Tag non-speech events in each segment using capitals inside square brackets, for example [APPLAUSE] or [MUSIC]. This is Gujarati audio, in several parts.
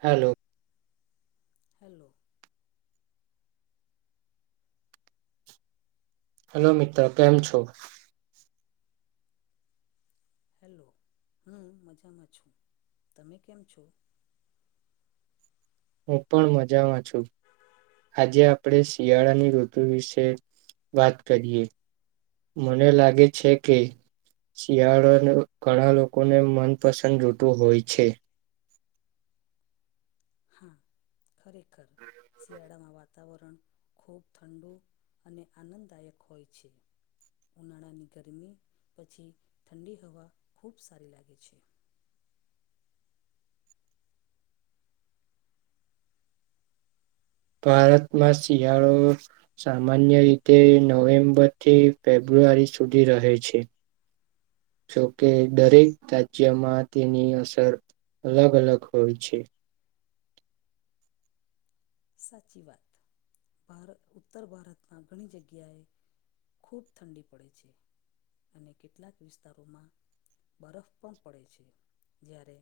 હલો. હલો. હેલો મિત્રો કેમ છો. હેલો હું મજામાં છું તમે કેમ છો. [INAUDIBLE] હું પણ મજામાં છું. આજે આપણે શિયાળાની ઋતુ વિશે વાત કરીએ. મને લાગે છે કે શિયાળાનું ઘણા લોકોને મનપસંદ ઋતુ હોય છે. હા ખરેખર. શિયાળામાં વાતાવરણ ખૂબ ઠંડુ અને આનંદદાયક હોય છે. ઉનાળાની ગરમી પછી ઠંડી હવા ખૂબ સારી લાગે છે. [INAUDIBLE] ભારતમાં શિયાળો સામાન્ય રીતે નવેમ્બર થી ફેબ્રુ ફેબ્રુઆરી સુધી રહે છે. [INAUDIBLE] જોકે દરેક રાજ્યમાં તેની અસર અલગ અલગ હોય છે. સાચી વાત ભારત ઉત્તર ભારતમાં ઘણી જગ્યાએ ખૂબ ઠંડી પડે છે અને કેટલાક વિસ્તારોમાં બરફ પણ પડે છે જ્યારે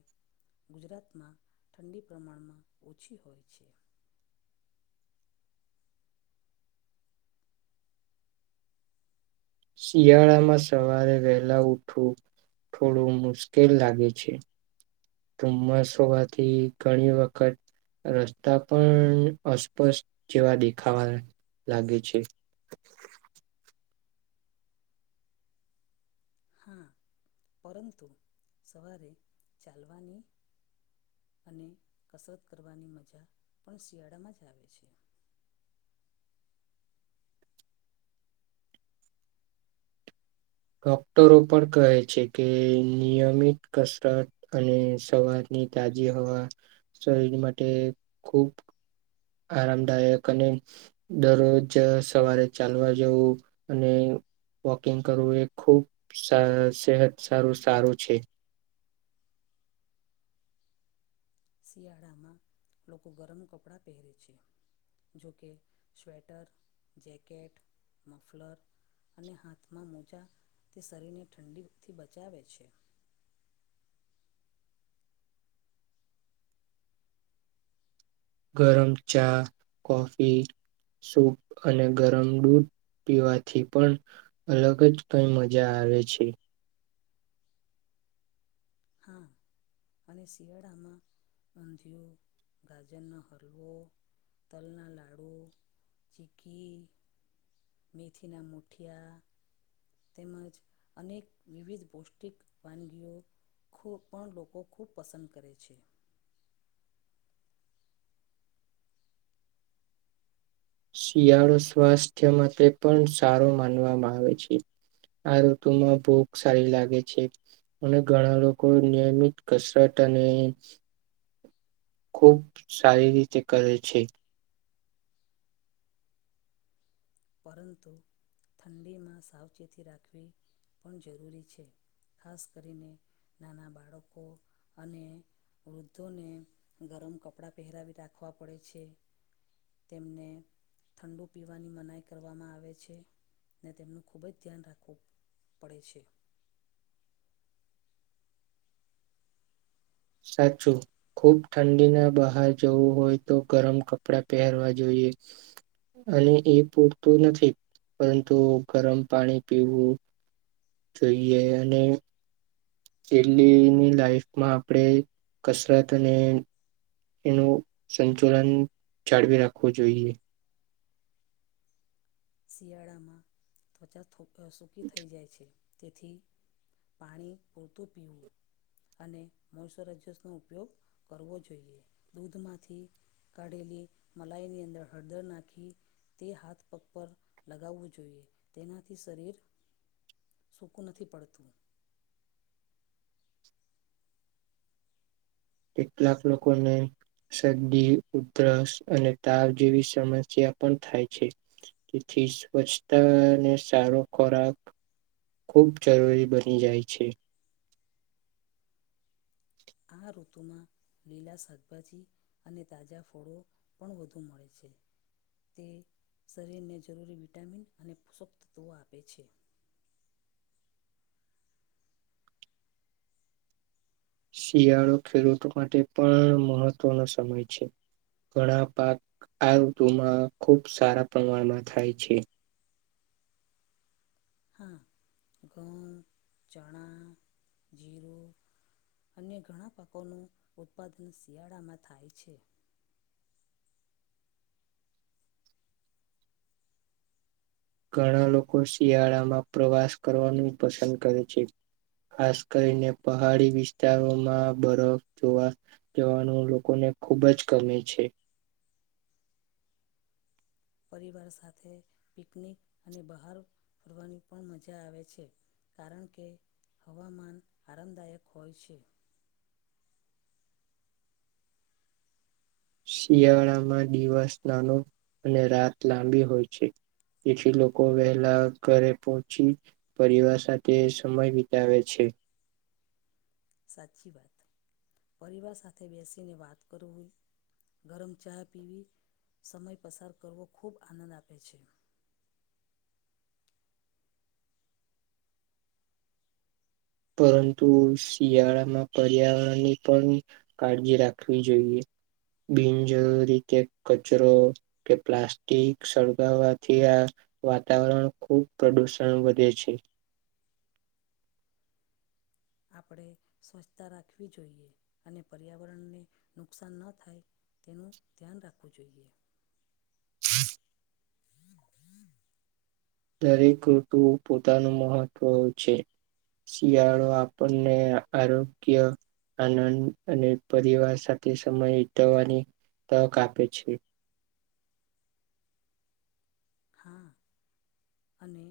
ગુજરાતમાં ઠંડી પ્રમાણમાં ઓછી હોય છે. શિયાળામા, સવારે વહેલા ઉઠવું થોડું મુશ્કેલ લાગે છે. ધુમ્મસ, હોવાથી ઘણી વખત રસ્તા પણ અસ્પષ્ટ જેવા, દેખાવા લાગે છે. [INAUDIBLE] હા, પરંતુ સવારે ચાલવાની અને કસરત કરવાની મજા, પણ શિયાળામાં જ આવે છે. [INAUDIBLE] ડોક્ટરો પણ કહે છે, કે નિયમિત કસરત અને સવારની ની તાજી હવા, શરીર માટે ખુબ આરામદાયક, અને દરરોજ સવારે ચાલવા જવું અને વોકિંગ કરવુ, એ ખૂબ સેહત સારુ, સારુ છે. શિયાળામા, લોકો ગરમ કપડાં પહેરે છે. જોકે સ્વેટર, જેકેટ, મફલર અને હાથમાં મોજા, તે શરીરને ઠંડીથી બચાવે છે. [UNINTELLIGIBLE] [INAUDIBLE] ગરમ ચા, કોફી, સૂપ અને ગરમ દૂધ પીવાથી પણ અલગ જ કઈ મજા આવે છે. હા અને શિયાળામાં ઊંધિયું, ગાજરનો હલવો તલના લાડુ, ચિકકી મેથિના મુઠિયા તેમજ અનેક વિવિધ, પૌષ્ટિક વાનગીઓ ખૂબ પણ લોકો ખૂબ પસંદ કરે છે. શિયાળો સ્વાસ્થ્ય માટે પણ સારો માનવામાં આવે છે. આ ઋતુમાં ભૂખ સારી લાગે છે, અને ઘણા લોકો નિયમિત કસરત તને [UNINTELLIGIBLE] [INAUDIBLE] ખુબ સારી રીતે કરે છે. પરંતુ ઠંડીમા, સાવચેતી રાખવી પણ જરૂરી છે. ખાસ કરીને, નાના બાળકો અને વૃદ્ધોને, ગરમ કપડાં પહેરાવી રાખવા પડે છે. તેમને ઠડુ, પીવાની મનાઈ કરવામાં આવે છેને, તેમનું ખૂબ જ ધ્યાન રાખવું પડે છે. [UNINTELLIGIBLE] [INAUDIBLE] સાચુ ખૂબ ઠંડીના બહાર જવું હોય, તો ગરમ કપડા પહેરવા જોઈએ અને એ પૂરતું નથી પરંતુ ગરમ પાણી પીવુ જોઇએ અને જેલીની, લાઈફમા આપણે કસરત અને એનું સંચલન જાળવી, રાખવુ જોઈએ શિયાળામાં ત્વચા સૂકી થઈ જાય છે, તેથી પાણી પૂરતું પીવુ અને મોરાઈઝસ નો ઉપયોગ, કરવો જોઈએ, દૂધમાંથી કાઢેલી, મલાઈ ની અંદર હળદર નાખી તે હાથ, પ પગમાં લગાવવુ, જોઈએ તેનાથી શરીર સૂકું નથી પડતુ કેટલાક, લોકોને શરદી, ઉધરસ અને તાવ જેવી સમસ્યા પણ થાય છે. થી સ્વચ્છતા, અને સારો ખોરાક ખૂબ જરૂરી બની જાય છે. આ ઋતુમાં લીલા શાકભાજી અને તાજા ફળો પણ વધુ મળે છે. તે શરીરને જરૂરી વિટામિન અને પોષક તત્વો આપે છે. [INAUDIBLE] શિયાળો ખેડૂતો માટે પણ મહત્વનો સમય છે. ઘણા પાક આ ઋતુમાં ખુબ સારા પ્રમાણમાં થાય છે. હા ઘઉં, ચણા, જિરુ અન્ય ઘણા પાકોનું ઉત્પાદન શિયાળામાં થાય છે. [INAUDIBLE] ઘણા લોકો શિયાળામાં પ્રવાસ કરવાનું પસંદ કરે છે. ખાસ કરીને પહાડી વિસ્તારોમાં બરફ જોવા જવાનું લોકોને ખૂબ જ ગમે છે. પરિવાર સાથે પિકનિક અને બહાર ફરવાની પણ મજા આવે છે. કારણ કે હવામાન આરામદાયક હોય છે. શિયાળામાં દિવસ નાનો અને રાત લાંબી હોય છે. તેથી લોકો વહેલા ઘરે પહોંચી પરિવાર સાથે સમય વિતાવે છે. હે. સાચી વાત પરિવાર સાથે બેસીને વાત કરું હોય. ગરમ ચા પીવી સમય પસાર કરવો ખૂબ આનંદ આપે છે. પરંતુ શિયાળામાં પર્યાવરણની પણ કાળજી રાખવી જોઈએ. બિનજરૂરી રીતે કચરો કે પ્લાસ્ટિક સળગાવવાથી આ વાતાવરણ ખુબ પ્રદુષણ વધે છે. આપણે સ્વચ્છતા રાખવી જોઈએ અને પર્યાવરણને નુકસાન ન થાય તેનું ધ્યાન રાખવું જોઈએ. હા દરેક ઋતુઓ પોતાનું મહત્વ છે. શિયાળો આપણને આરોગ્ય આનંદ અને પરિવાર સાથે સમય વિતવવાની તક આપે છે. હા અને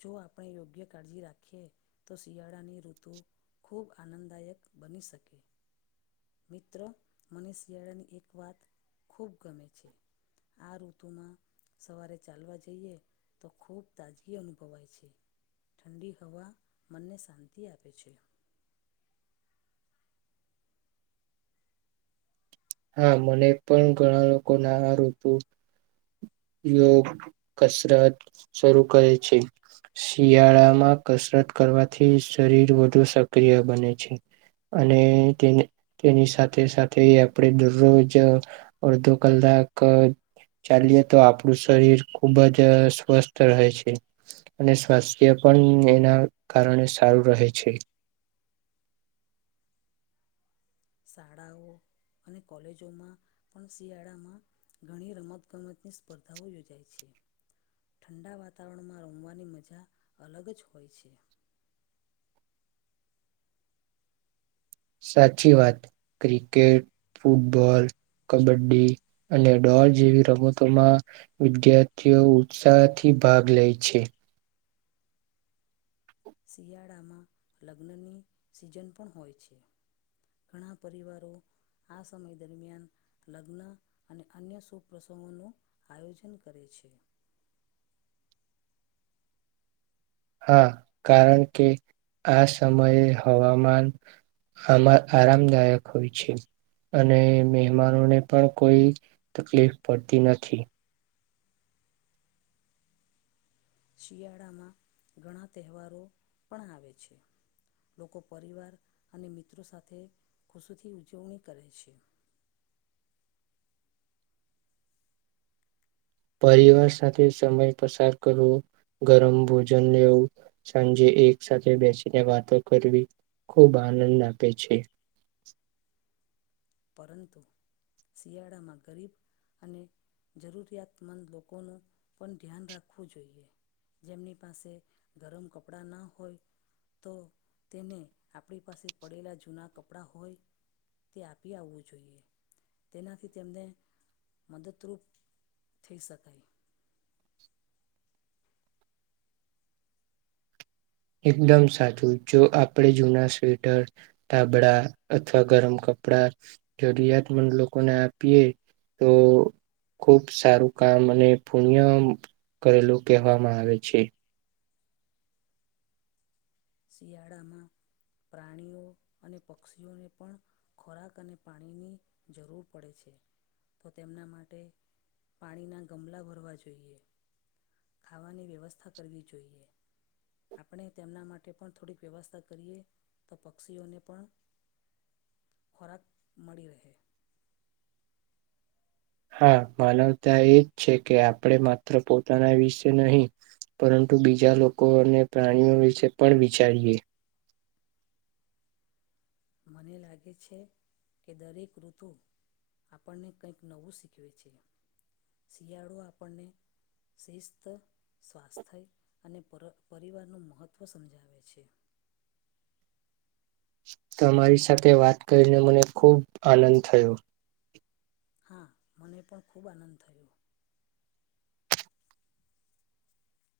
જો આપણે યોગ્ય કાળજી રાખીએ તો શિયાળાની ઋતુ ખૂબ આનંદદાયક બની શકે. મિત્રો મને શિયાળાની એક વાત ખૂબ ગમે છે. આ ઋતુમાં સવારે ચાલવા જઈએ તો ખૂબ તાજગી અનુભવાય છે. ઠંડી હવા મનને શાંતિ આપે છે. હા મને પણ ઘણા લોકોને આ ઋતુ. યોગ, કસરત શરૂ કરે છે. શિયાળામાં કસરત કરવાથી શરીર વધુ સક્રિય બને છે. અને તે તેની સાથે-સાથે આપણેે દરરોજ અડધો કલાક. [UNINTELLIGIBLE] તો આપણું શરીર ખુબ જ સ્વસ્થ રહે છે અને સ્વાસ્થ્ય પણ એના ના કારણે સારું રહે છે. શાળાઓ અને કોલેજોમાં પણ શિયાળામાં ઘણી રમત ગમતની સ્પર્ધાઓ યોજાય છે. [INAUDIBLE] ઠંડા વાતાવરણમાં રમવાની મજા અલગ જ હોય છે. સાચી વાત ક્રિકેટ, ફૂટબોલ કબડ્ડી અને ડોર જેવી રમતોમાં વિદ્યાર્થીઓ ઉત્સાહથી ભાગ લે છે. શિયાળામાં લગ્નની સિઝન પણ હોય છે, ઘણા પરિવારો [INAUDIBLE] [INAUDIBLE] હા, કારણ કે આ સમયે હવામાન આમાં આરામદાયક હોય છે, અને મહેમાનોને પણ કોઈ તકલીફ પડતી નથી, શિયાળામાં ઘણા તહેવારો પણ આવે છે, લોકો પરિવાર અને મિત્રો સાથે ખુશીથી ઉજવણી કરે છે, [INAUDIBLE] પરિવાર સાથે સમય પસાર કરવો ગરમ ભોજન લેવું સાંજે એક સાથે બેસીને વાતો કરવી ખૂબ આનંદ આપે છે. [INAUDIBLE] પરંતુ શિયાળામાં ગરીબ અને જરૂરિયાતમંદ લોકોનું પણ ધ્યાન રાખવું જોઈએ, જેમની પાસે ગરમ કપડાં ના હોય, તો તેને આપણી પાસે પડેલા જૂના કપડાં હોય તે આપ [UNINTELLIGIBLE] આવવું જોઈએ તેનાથી તેમને મદદરૂપ થઈ શકાય એકદમ સાચું જો આપણેે જૂના સ્વેટર તાબડા અથવા ગરમ કપડા કપડા જરૂરિયાતમંદ લોકોને આપીએ તો ખુબ સારું કામ અને પુણ્ય કરેલું કહેવામાં આવે છે, શિયાળમાં પ્રાણીઓ અને પક્ષીઓને પણ ખોરાક અને પાણીની જરૂર પડે છે, તો તેમના માટે પાણીના ગમલા ભરવા જોઈએ, ખાવાની વ્યવસ્થા કરવી જોઈએ આપણે તેમના માટે માટે પણ થોડીક વ્યવસ્થા કરીએ તો પક્ષીઓને પણ ખોરાક મળી રહે હા, માનવતા એ જ છે કે આપણે માત્ર પોતાના વિશે નહી પરંતુ બીજા લોકોને પ્રાણીઓ વિશે પણ વિચારીએ, મને લાગે છે કે દરેક ઋતુ આપણને કંઈક નવું શીખવે છે, શિયાળો આપણને શિસ્ત સ્વાસ્થ્ય અને પર પરિવારનું મહત્ત્વ સમજાવે છે, [INAUDIBLE] તમારી સાથે વાત કરીને મને ખૂબ આનંદ થયો, હા, મને પણ ખૂબ આનંદ થયો.